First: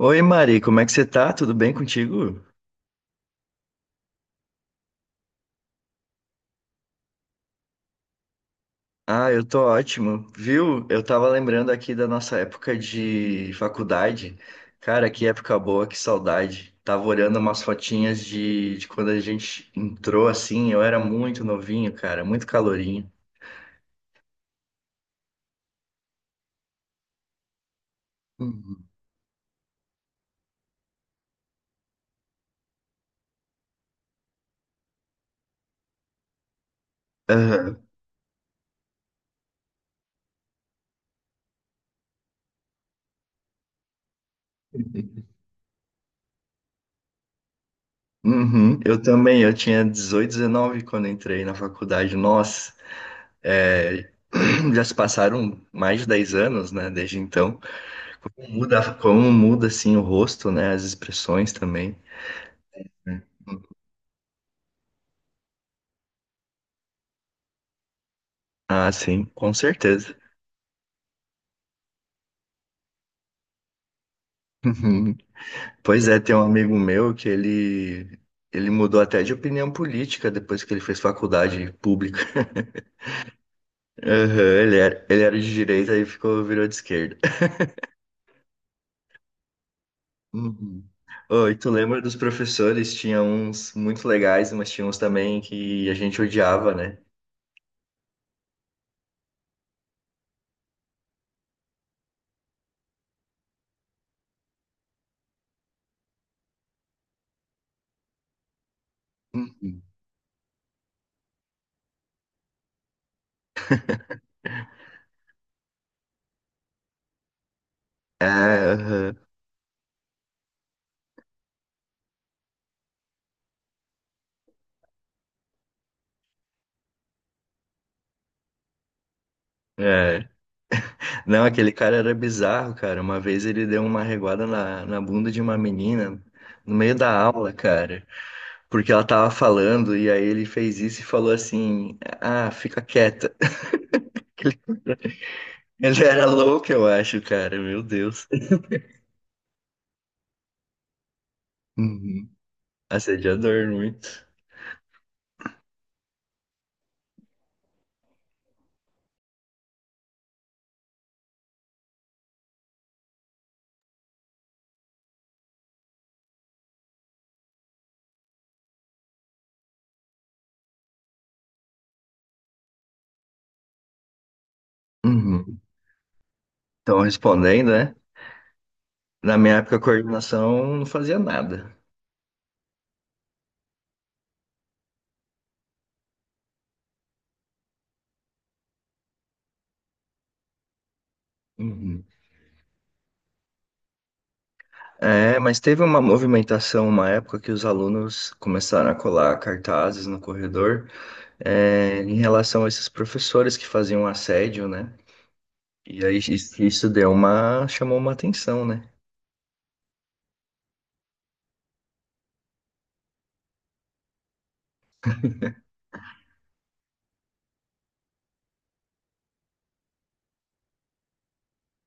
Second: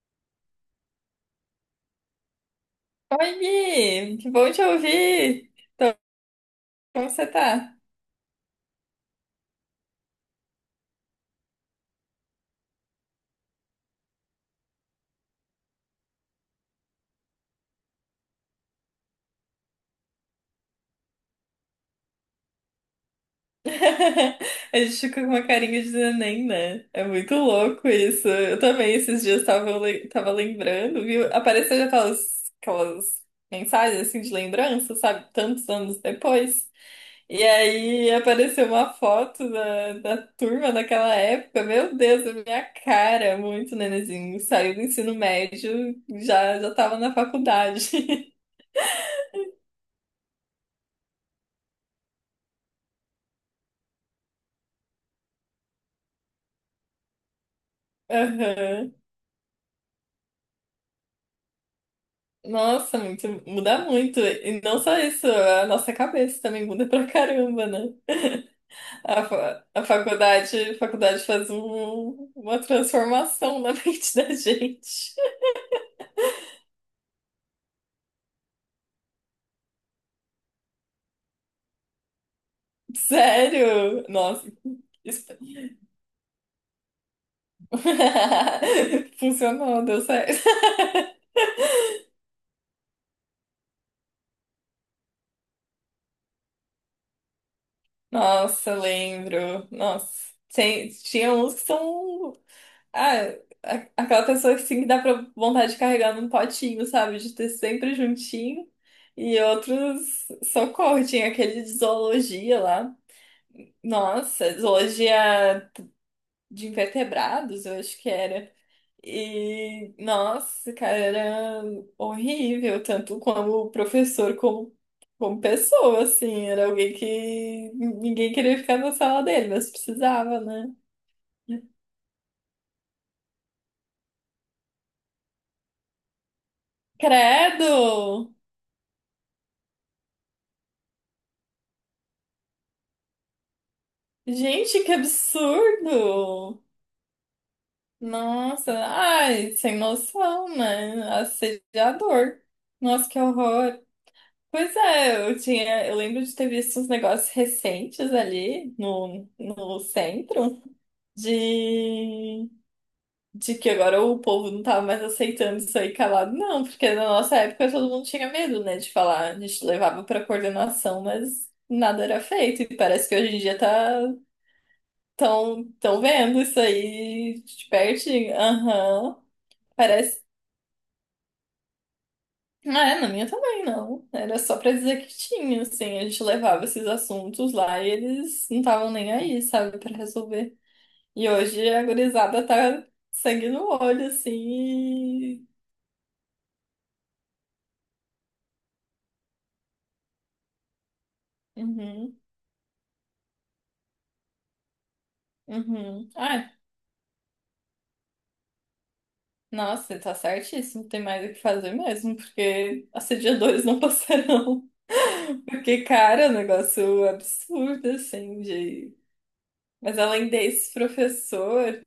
Oi, Mari, como é que você tá? Tudo bem contigo? Oi, Gui! Que bom te ouvir! Então, como você tá? Ah, eu tô ótimo. Viu? Eu tava lembrando aqui da nossa época de faculdade. Cara, que época boa, que saudade. Tava olhando umas fotinhas de quando a gente entrou assim. Eu era muito novinho, cara, muito calorinho. A gente fica com uma carinha de neném, né? É muito louco isso. Eu Uhum. também esses dias tava lembrando, viu? Apareceu já aquelas mensagens assim de lembrança, sabe? Tantos anos depois. E Aham. aí apareceu uma foto da turma daquela época. Meu Deus, a minha cara, muito nenenzinho. Saiu do ensino médio, já tava na faculdade. Uhum. Eu também, eu tinha 18, 19 quando entrei na faculdade. Nossa, é, já se passaram mais de 10 anos, né, desde então. Aham. Como muda assim o rosto, né? As expressões também. Nossa, muda muito. E não só isso, a nossa cabeça também muda pra caramba, né? Ah, A, sim, com fa- a certeza. faculdade, a faculdade faz uma transformação na mente da gente. Uhum. Pois é, tem um amigo meu que ele mudou até de opinião política depois que ele fez faculdade pública. Sério? Aham, Nossa. ele era, ele isso- era de direita e ficou virou de esquerda. Funcionou, deu certo. Uhum. Oh, e tu lembra dos professores? Tinha uns muito legais, mas tinha uns também que a gente odiava, né? Nossa, lembro. Nossa, tinha uns que são. Ah, aquela pessoa que sim que dá pra vontade de carregar num potinho, sabe? De ter sempre juntinho. E Uhum. outros, socorro, tinha aquele de zoologia lá. Nossa, zoologia de invertebrados, eu acho que É, era. aham. E, nossa, cara, era horrível, tanto como professor, como pessoa, assim. Era alguém que ninguém queria ficar na sala dele, mas É. precisava, né? Não, aquele cara era bizarro, cara. Uma vez ele deu uma reguada na bunda de uma menina no meio da aula, cara, Credo! porque ela tava falando e aí ele fez isso e falou assim: Ah, fica quieta. Gente, que Ele era absurdo! louco, eu acho, cara. Meu Deus. Nossa, ai, sem noção, né? Uhum. Assediador. Nossa, que Assediador, horror. muito. Pois é, eu lembro de ter visto uns negócios recentes ali no centro, de, de que agora o povo não tava mais aceitando isso aí calado, não, porque na nossa época todo mundo tinha medo, né, de falar, a gente levava pra coordenação, mas nada era feito, e parece que hoje em dia tá Uhum. tão vendo isso Então, aí respondendo, de né? pertinho, aham, Na minha época, a parece. coordenação não fazia nada. Ah, é, na minha também, não. Era só pra dizer que tinha, assim, a gente levava esses assuntos lá e eles não estavam nem aí, sabe, pra resolver. E hoje a Uhum. gurizada tá sangue no olho, É, assim. mas teve uma movimentação, uma época que os alunos começaram a colar cartazes no corredor. É, em Uhum, relação a esses professores que faziam assédio, né? E uhum. aí Ai, isso chamou uma atenção, né? nossa, você tá certíssimo. Tem mais o que fazer mesmo, porque assediadores não passarão. Porque, cara, é um negócio absurdo, assim, de... Mas além desse professor,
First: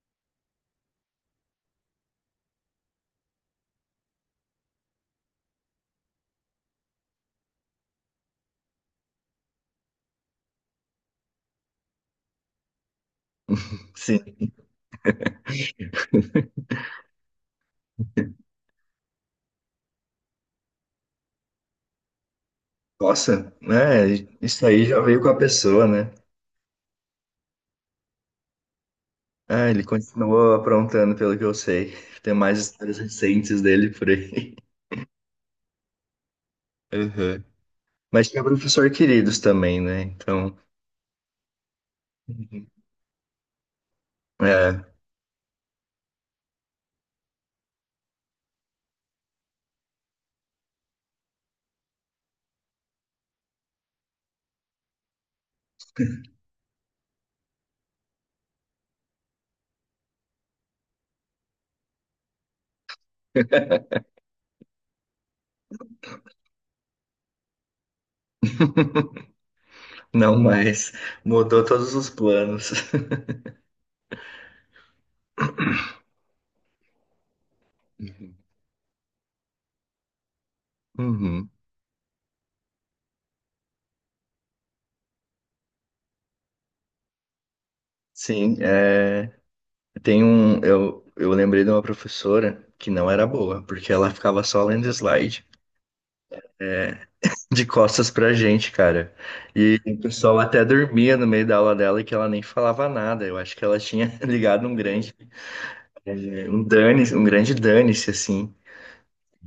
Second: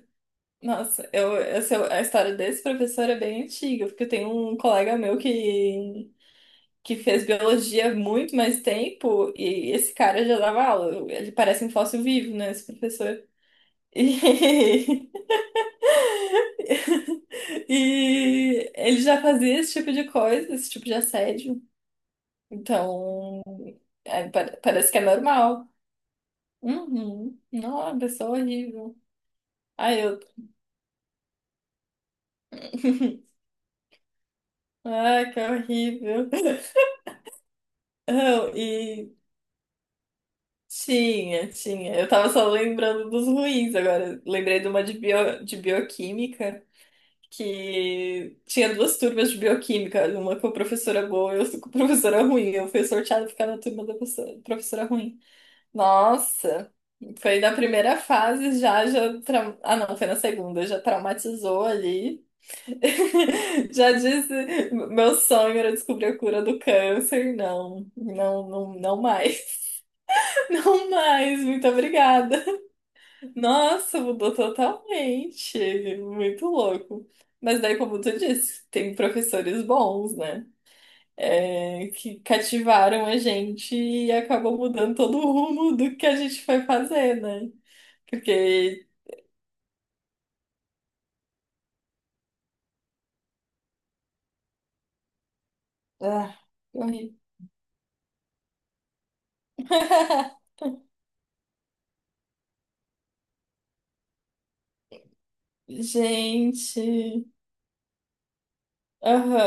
nossa, é a história desse professor é bem antiga, porque eu tenho um colega meu que fez biologia há muito mais tempo e esse cara já dava aula. Ele parece um fóssil vivo, né, esse professor. Sim. E E ele já fazia esse tipo de coisa, esse tipo de assédio. Então, Nossa, né? é, pa- Isso aí parece que já é veio com a normal. pessoa, né? Uhum. Não, pessoa horrível. Ah, ele Ai, eu. continuou aprontando, pelo que eu sei. Tem mais histórias recentes dele por aí. Ai, que horrível. Aham. Mas tinha Não, professor e queridos também, né? Então, tinha, tinha. Eu tava só lembrando dos ruins agora. Lembrei de é, uma de bioquímica, que tinha duas turmas de bioquímica, uma com a professora boa e outra com a professora ruim. Eu fui sorteada pra ficar na turma da professora ruim. Nossa, foi na primeira fase já, ah não, foi na segunda, já traumatizou ali. Já disse, meu sonho era descobrir a cura do câncer. Não, não, não, não mais. não Não mais. mais, Mudou muito todos os obrigada. planos. Nossa, mudou totalmente. Muito louco. Mas daí, como tu disse, tem professores bons, né? Uhum. É, que cativaram a gente e acabou mudando todo o rumo do que a gente foi fazer, né? Sim, Porque. é. Eu lembrei de uma professora que não era boa, porque ela ficava só lendo slide Ah, que horrível. de costas pra gente, cara. E o pessoal até dormia no meio da aula dela e que ela nem falava nada. Eu acho que ela tinha ligado um grande, eh, um dane, um Gente. grande dane-se, assim.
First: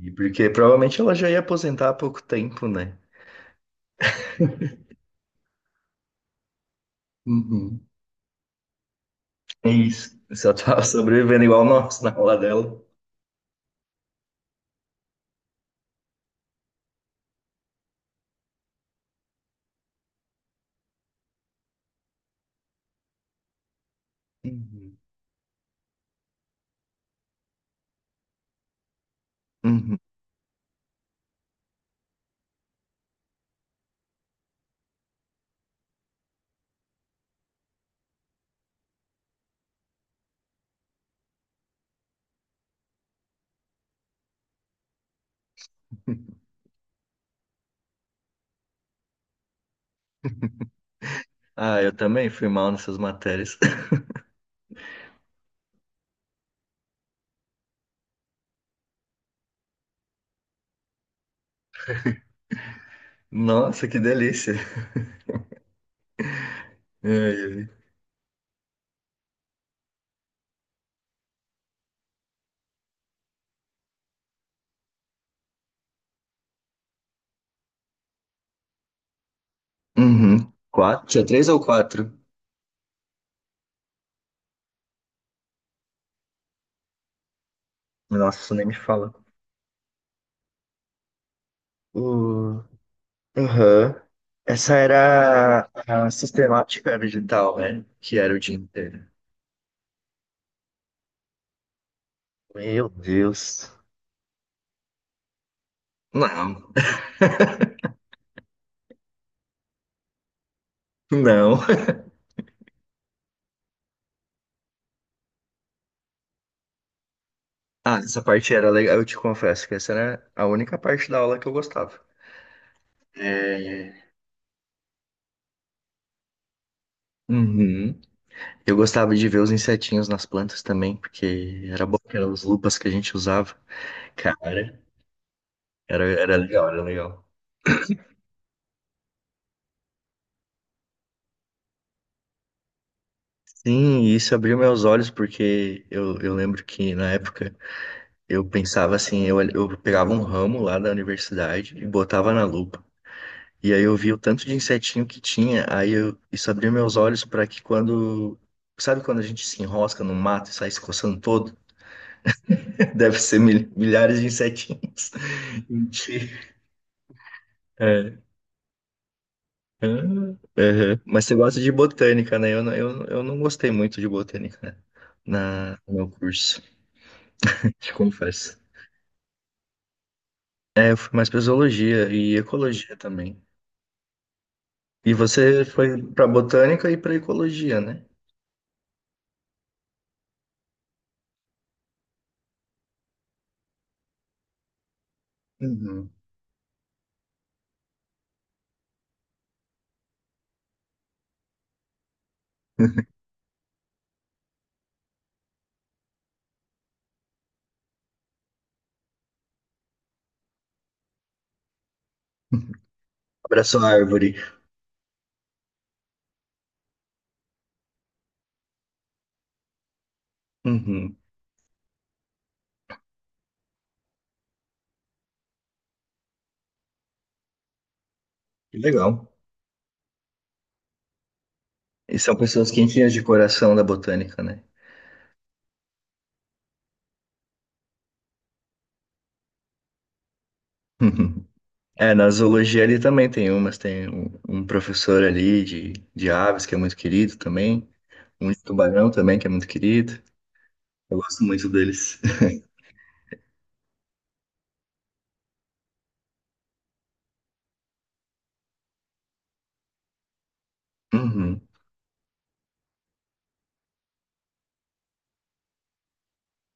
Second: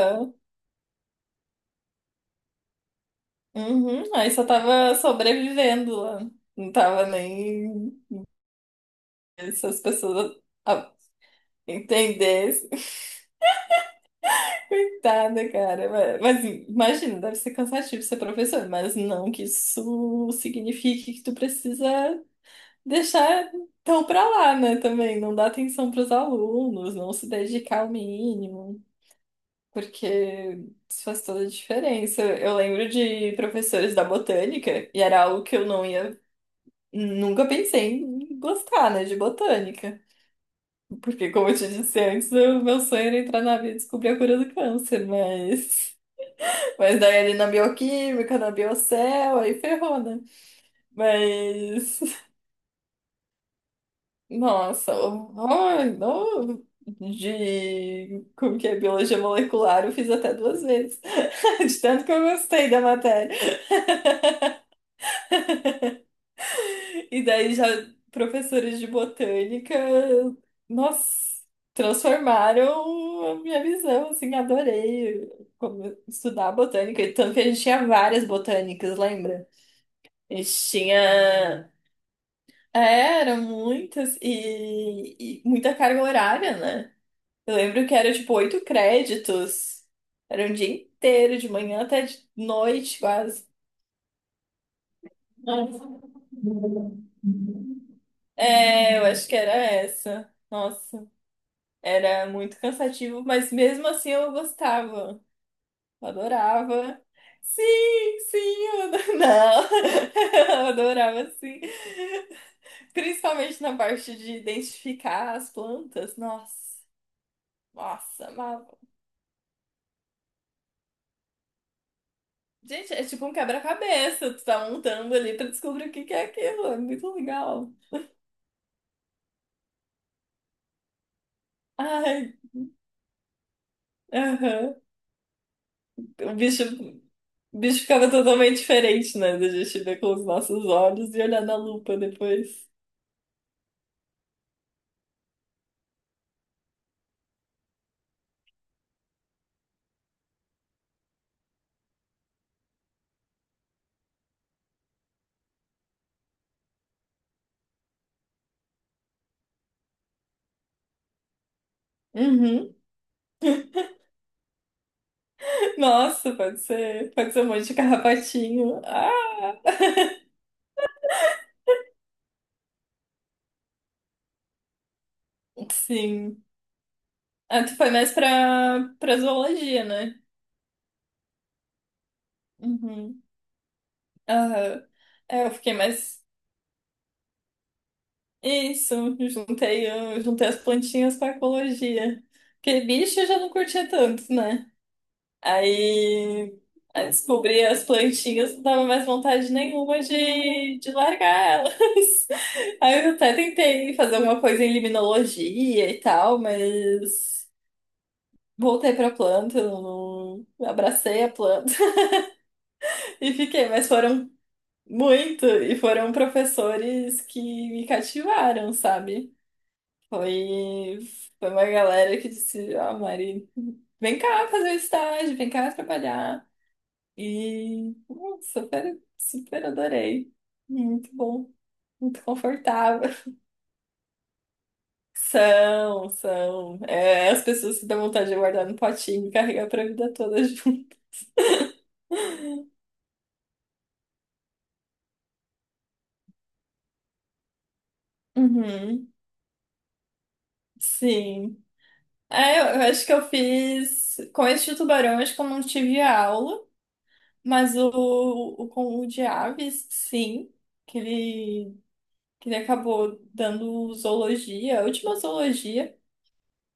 E porque provavelmente ela já ia aposentar há pouco tempo, né? Uhum. Aí só tava sobrevivendo lá. Não tava Uhum. nem. Se É as isso. pessoas Só tava ah, sobrevivendo igual nós na aula entendessem. dela. Coitada, cara. Mas imagina, deve ser cansativo ser professor, mas não que isso signifique que tu precisa deixar tão pra lá, né? Uhum. Também não dar atenção pros alunos, não se dedicar ao mínimo. Uhum. Porque isso faz toda a diferença. Eu lembro de professores da botânica, e era algo que eu não ia, nunca pensei em gostar, né, de botânica. Porque, como eu te disse antes, o meu sonho era entrar na vida e descobrir a cura do câncer, mas. Mas daí ali na bioquímica, na biocel, aí ferrou, né? Ah, eu Mas. também fui mal nessas matérias. Nossa, horror, não. De como que é biologia molecular, eu fiz até duas vezes. De tanto que eu gostei da matéria. Nossa, que delícia. É, E daí já é. professores de botânica, nossa, transformaram a minha visão, assim, adorei como estudar botânica, e tanto que a gente tinha várias botânicas, lembra? A Uhum. gente Quatro? Tinha três ou tinha, quatro? é, eram muitas e, muita carga horária, né? Eu lembro que era tipo Nossa, oito nem me fala. créditos, era um dia inteiro, de manhã até de O noite quase. Uhum. Essa era Nossa. a sistemática digital, né? Que era o dia É, eu inteiro. acho que era essa. Nossa. Era muito Meu cansativo, mas Deus. mesmo assim eu gostava. Eu Não, adorava. Sim, sim, eu adorava. Não, eu adorava não. sim. Principalmente na parte de identificar as plantas. Nossa, Ah, essa nossa, parte amava. era legal. Eu te confesso que essa era a única parte da aula que eu gostava. Gente, é tipo um É. quebra-cabeça. Tu tá montando ali pra descobrir o que que é aquilo. É muito legal. Uhum. Eu gostava de ver os insetinhos nas plantas também, porque era bom, que eram Ai, as lupas que a gente usava. aham. Cara, era, O era bicho, legal, era legal. o bicho ficava totalmente diferente, né? Da gente ver com os nossos olhos e olhar na lupa depois. Sim, e isso abriu meus olhos porque eu lembro que na época eu pensava assim, eu pegava um ramo lá da universidade e botava na lupa. E aí eu vi o tanto de insetinho que tinha, isso abriu meus olhos para que quando, sabe quando a gente se enrosca no mato e sai se coçando todo? Uhum. Deve ser milhares de insetinhos. Mentira. Nossa, pode ser um monte de É. carrapatinho. Ah! Ah, aham. Mas você gosta de botânica, né? Eu não gostei muito de botânica né? No meu Sim. curso, Ah, tu foi te mais confesso. pra zoologia, né? É, eu fui mais para zoologia e ecologia Uhum. também. Aham. E É, eu você fiquei foi mais. para botânica e para ecologia, né? Isso, eu juntei as plantinhas com a ecologia. Porque bicho eu já não curtia tanto, né? Uhum. Aí, aí descobri as plantinhas, não dava mais vontade nenhuma de largar elas. Aí eu até tentei fazer alguma coisa em limnologia e tal, mas voltei pra planta, não, abracei a planta e fiquei, Abraço mas à foram árvore. muito, e foram professores que me cativaram, sabe? Foi, Uhum. foi uma galera que disse, ah, Mari, vem cá fazer o estágio, vem cá trabalhar. E Que super, legal. super adorei. Muito bom, E muito são pessoas confortável. quentinhas de coração da botânica, né? São, são. É, as pessoas que dão vontade de guardar no potinho e carregar pra vida toda junto. Uhum. É, na zoologia ali também tem um professor ali de aves que é muito querido também, um de tubarão Uhum, também que é muito querido. Eu gosto sim. muito deles. É, eu acho que eu fiz. Com esse de tubarão, acho que eu não tive aula, mas o com o de aves, sim. Que Uhum. ele, que ele acabou dando zoologia, a última zoologia.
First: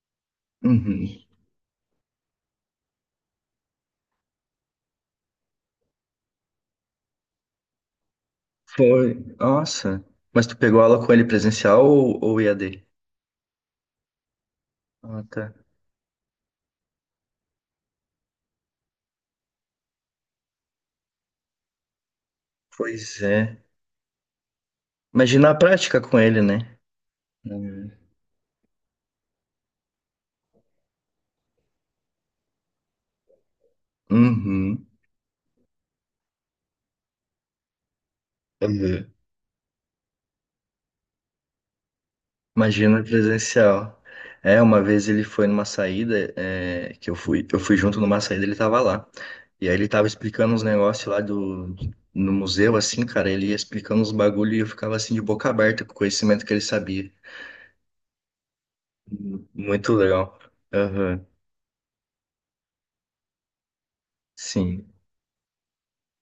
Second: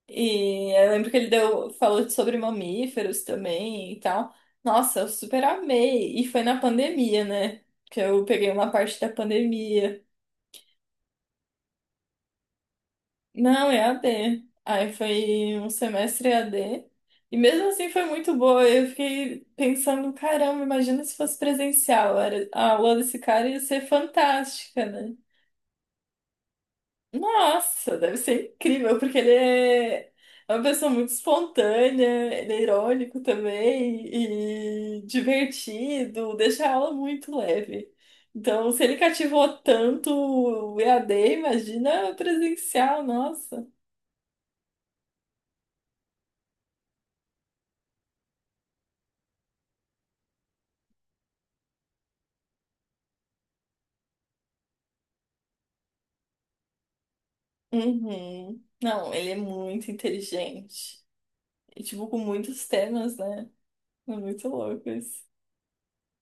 E eu Uhum. lembro que ele deu, falou sobre mamíferos também e tal. Nossa, eu super amei. E foi na pandemia, né? Que eu peguei uma parte da Foi, nossa. pandemia. Mas tu pegou aula com ele presencial ou EAD? Não, EAD. Aí Ah, tá. foi um semestre EAD. E mesmo assim foi muito boa. Eu fiquei pensando, caramba, imagina se fosse presencial. Era, a aula desse Pois cara ia é. ser fantástica, né? Imagina a prática com ele, né? Uhum. Nossa, deve ser incrível, porque ele é uma pessoa muito espontânea, ele é irônico Uhum. também e divertido, deixa a aula muito leve. Então, se ele Uhum. cativou tanto o EAD, imagina presencial, Imagina nossa. presencial. É, uma vez ele foi numa saída, é, que eu fui, junto numa saída, ele tava lá. E aí ele tava explicando uns negócios lá no museu, assim, cara, ele ia explicando uns bagulho e eu ficava assim de boca aberta com o conhecimento que ele sabia. Uhum. Não, ele é muito Muito legal. inteligente. Aham, E, tipo, com muitos temas, né? É muito sim. louco isso.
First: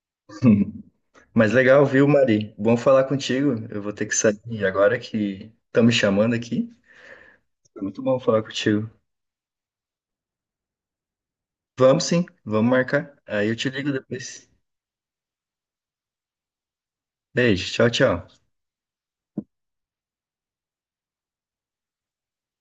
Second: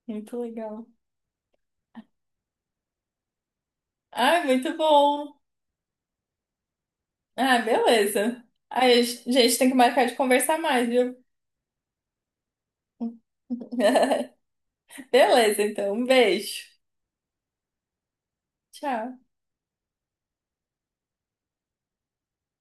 Muito legal. Mas legal, viu, Mari? Bom falar contigo. Eu vou ter que Ah, sair muito agora bom. que estão me chamando aqui. Ah, Foi muito bom falar beleza. contigo. Aí, gente, tem que marcar de conversar mais, viu? Vamos sim, vamos marcar. Aí eu te ligo depois. Beleza, então. Um beijo. Beijo, tchau, tchau. Tchau.